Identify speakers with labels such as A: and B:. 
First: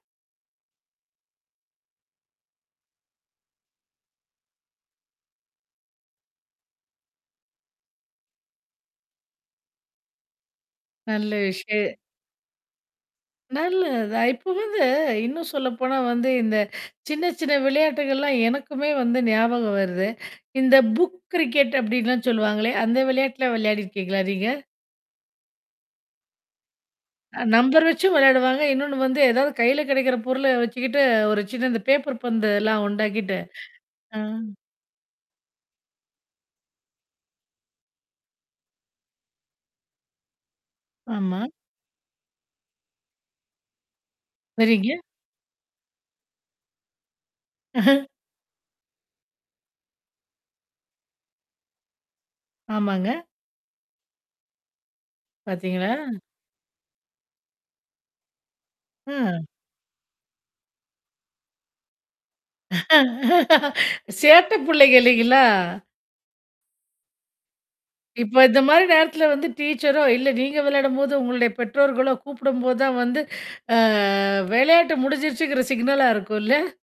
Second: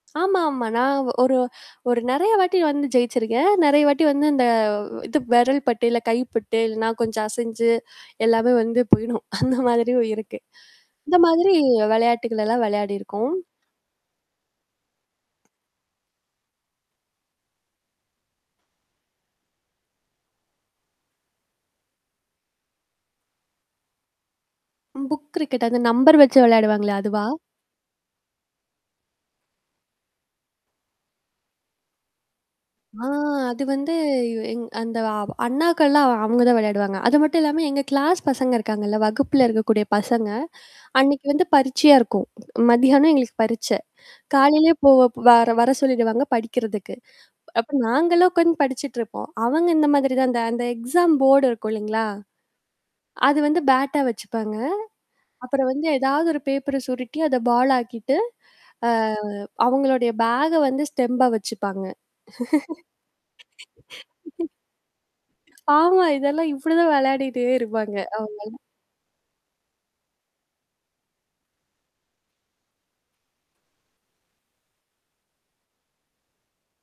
A: ஆமா, ஆமா. நான் ஒரு ஒரு நெறைய வாட்டி வந்து ஜெயிச்சிருக்கேன். நெறைய வாட்டி வந்து இந்த இது விரல் பட்டு, இல்ல கைப்பட்டு, இல்லனா கொஞ்சம் அசஞ்சு, எல்லாமே வந்து போயிடும். அந்த மாதிரியும் இருக்கு. இந்த
B: நல்ல
A: மாதிரி
B: விஷய
A: விளையாட்டுக்கல்லாம் விளையாடியிருக்கோம்.
B: நல்லது தான். இப்போ வந்து இன்னும் சொல்லப்போனா வந்து இந்த சின்ன சின்ன விளையாட்டுகள்லாம், எனக்குமே வந்து ஞாபகம் வருது. இந்த புக் கிரிக்கெட் அப்படின்லாம் சொல்லுவாங்களே, அந்த விளையாட்டுலாம் விளையாடிருக்கீங்களா, நீங்க?
A: புக் கிரிக்கெட், அந்த நம்பர் வச்சு விளையாடுவாங்களே, அதுவா?
B: அ நம்பர் வச்சும் விளையாடுவாங்க. இன்னொன்னு வந்து ஏதாவது கையில கிடைக்கிற பொருள வச்சுக்கிட்டு, ஒரு சின்ன இந்த பேப்பர் பந்துல்லாம்
A: ஆ
B: உண்டாக்கிட்டு
A: அது வந்து,
B: அ.
A: எங் அந்த அண்ணாக்கள்லாம் அவங்க தான் விளையாடுவாங்க. அது மட்டும் இல்லாம எங்க கிளாஸ் பசங்க இருக்காங்கல்ல, வகுப்புல இருக்கக்கூடிய பசங்க. அன்னைக்கு
B: ஆமா.
A: வந்து பரீட்சையா இருக்கும், மதியானம் எங்களுக்கு பரீட்சை. காலையிலேயே போ
B: சரிங்க.
A: வர வர சொல்லிடுவாங்க படிக்கிறதுக்கு. அப்ப நாங்களும் உட்கந்து படிச்சுட்டு இருப்போம். அவங்க இந்த மாதிரி தான் அந்த அந்த எக்ஸாம் போர்டு இருக்கும், இல்லைங்களா?
B: ஆமாங்க.
A: அது வந்து, பேட்டா வச்சுப்பாங்க. அப்புறம் வந்து
B: பாத்தீங்களா?
A: ஏதாவது, ஒரு பேப்பர் சுருட்டி அத பால் ஆக்கிட்டு, அ
B: ம்.
A: அவங்களுடைய பேக்க வந்து ஸ்டெம்பா வச்சுப்பாங்க.
B: சேட்ட புள்ளைங்க இல்லைங்களா?
A: ஆமா. இதெல்லாம் இப்படிதான் விளையாடிட்டே இருப்பாங்க
B: இப்ப
A: அவங்கள்லாம்.
B: இந்த மாரி நேரத்தல வந்து டீச்சரோ, இல்ல நீங்க விளையாடும்போது, உங்களுடைய பெற்றோர்களோ கூப்பிடும்போது தான் வந்து, அ விளையாட்டு முடிஞ்சிருச்சுங்கிற சிக்னலா இருக்கும், இல்ல?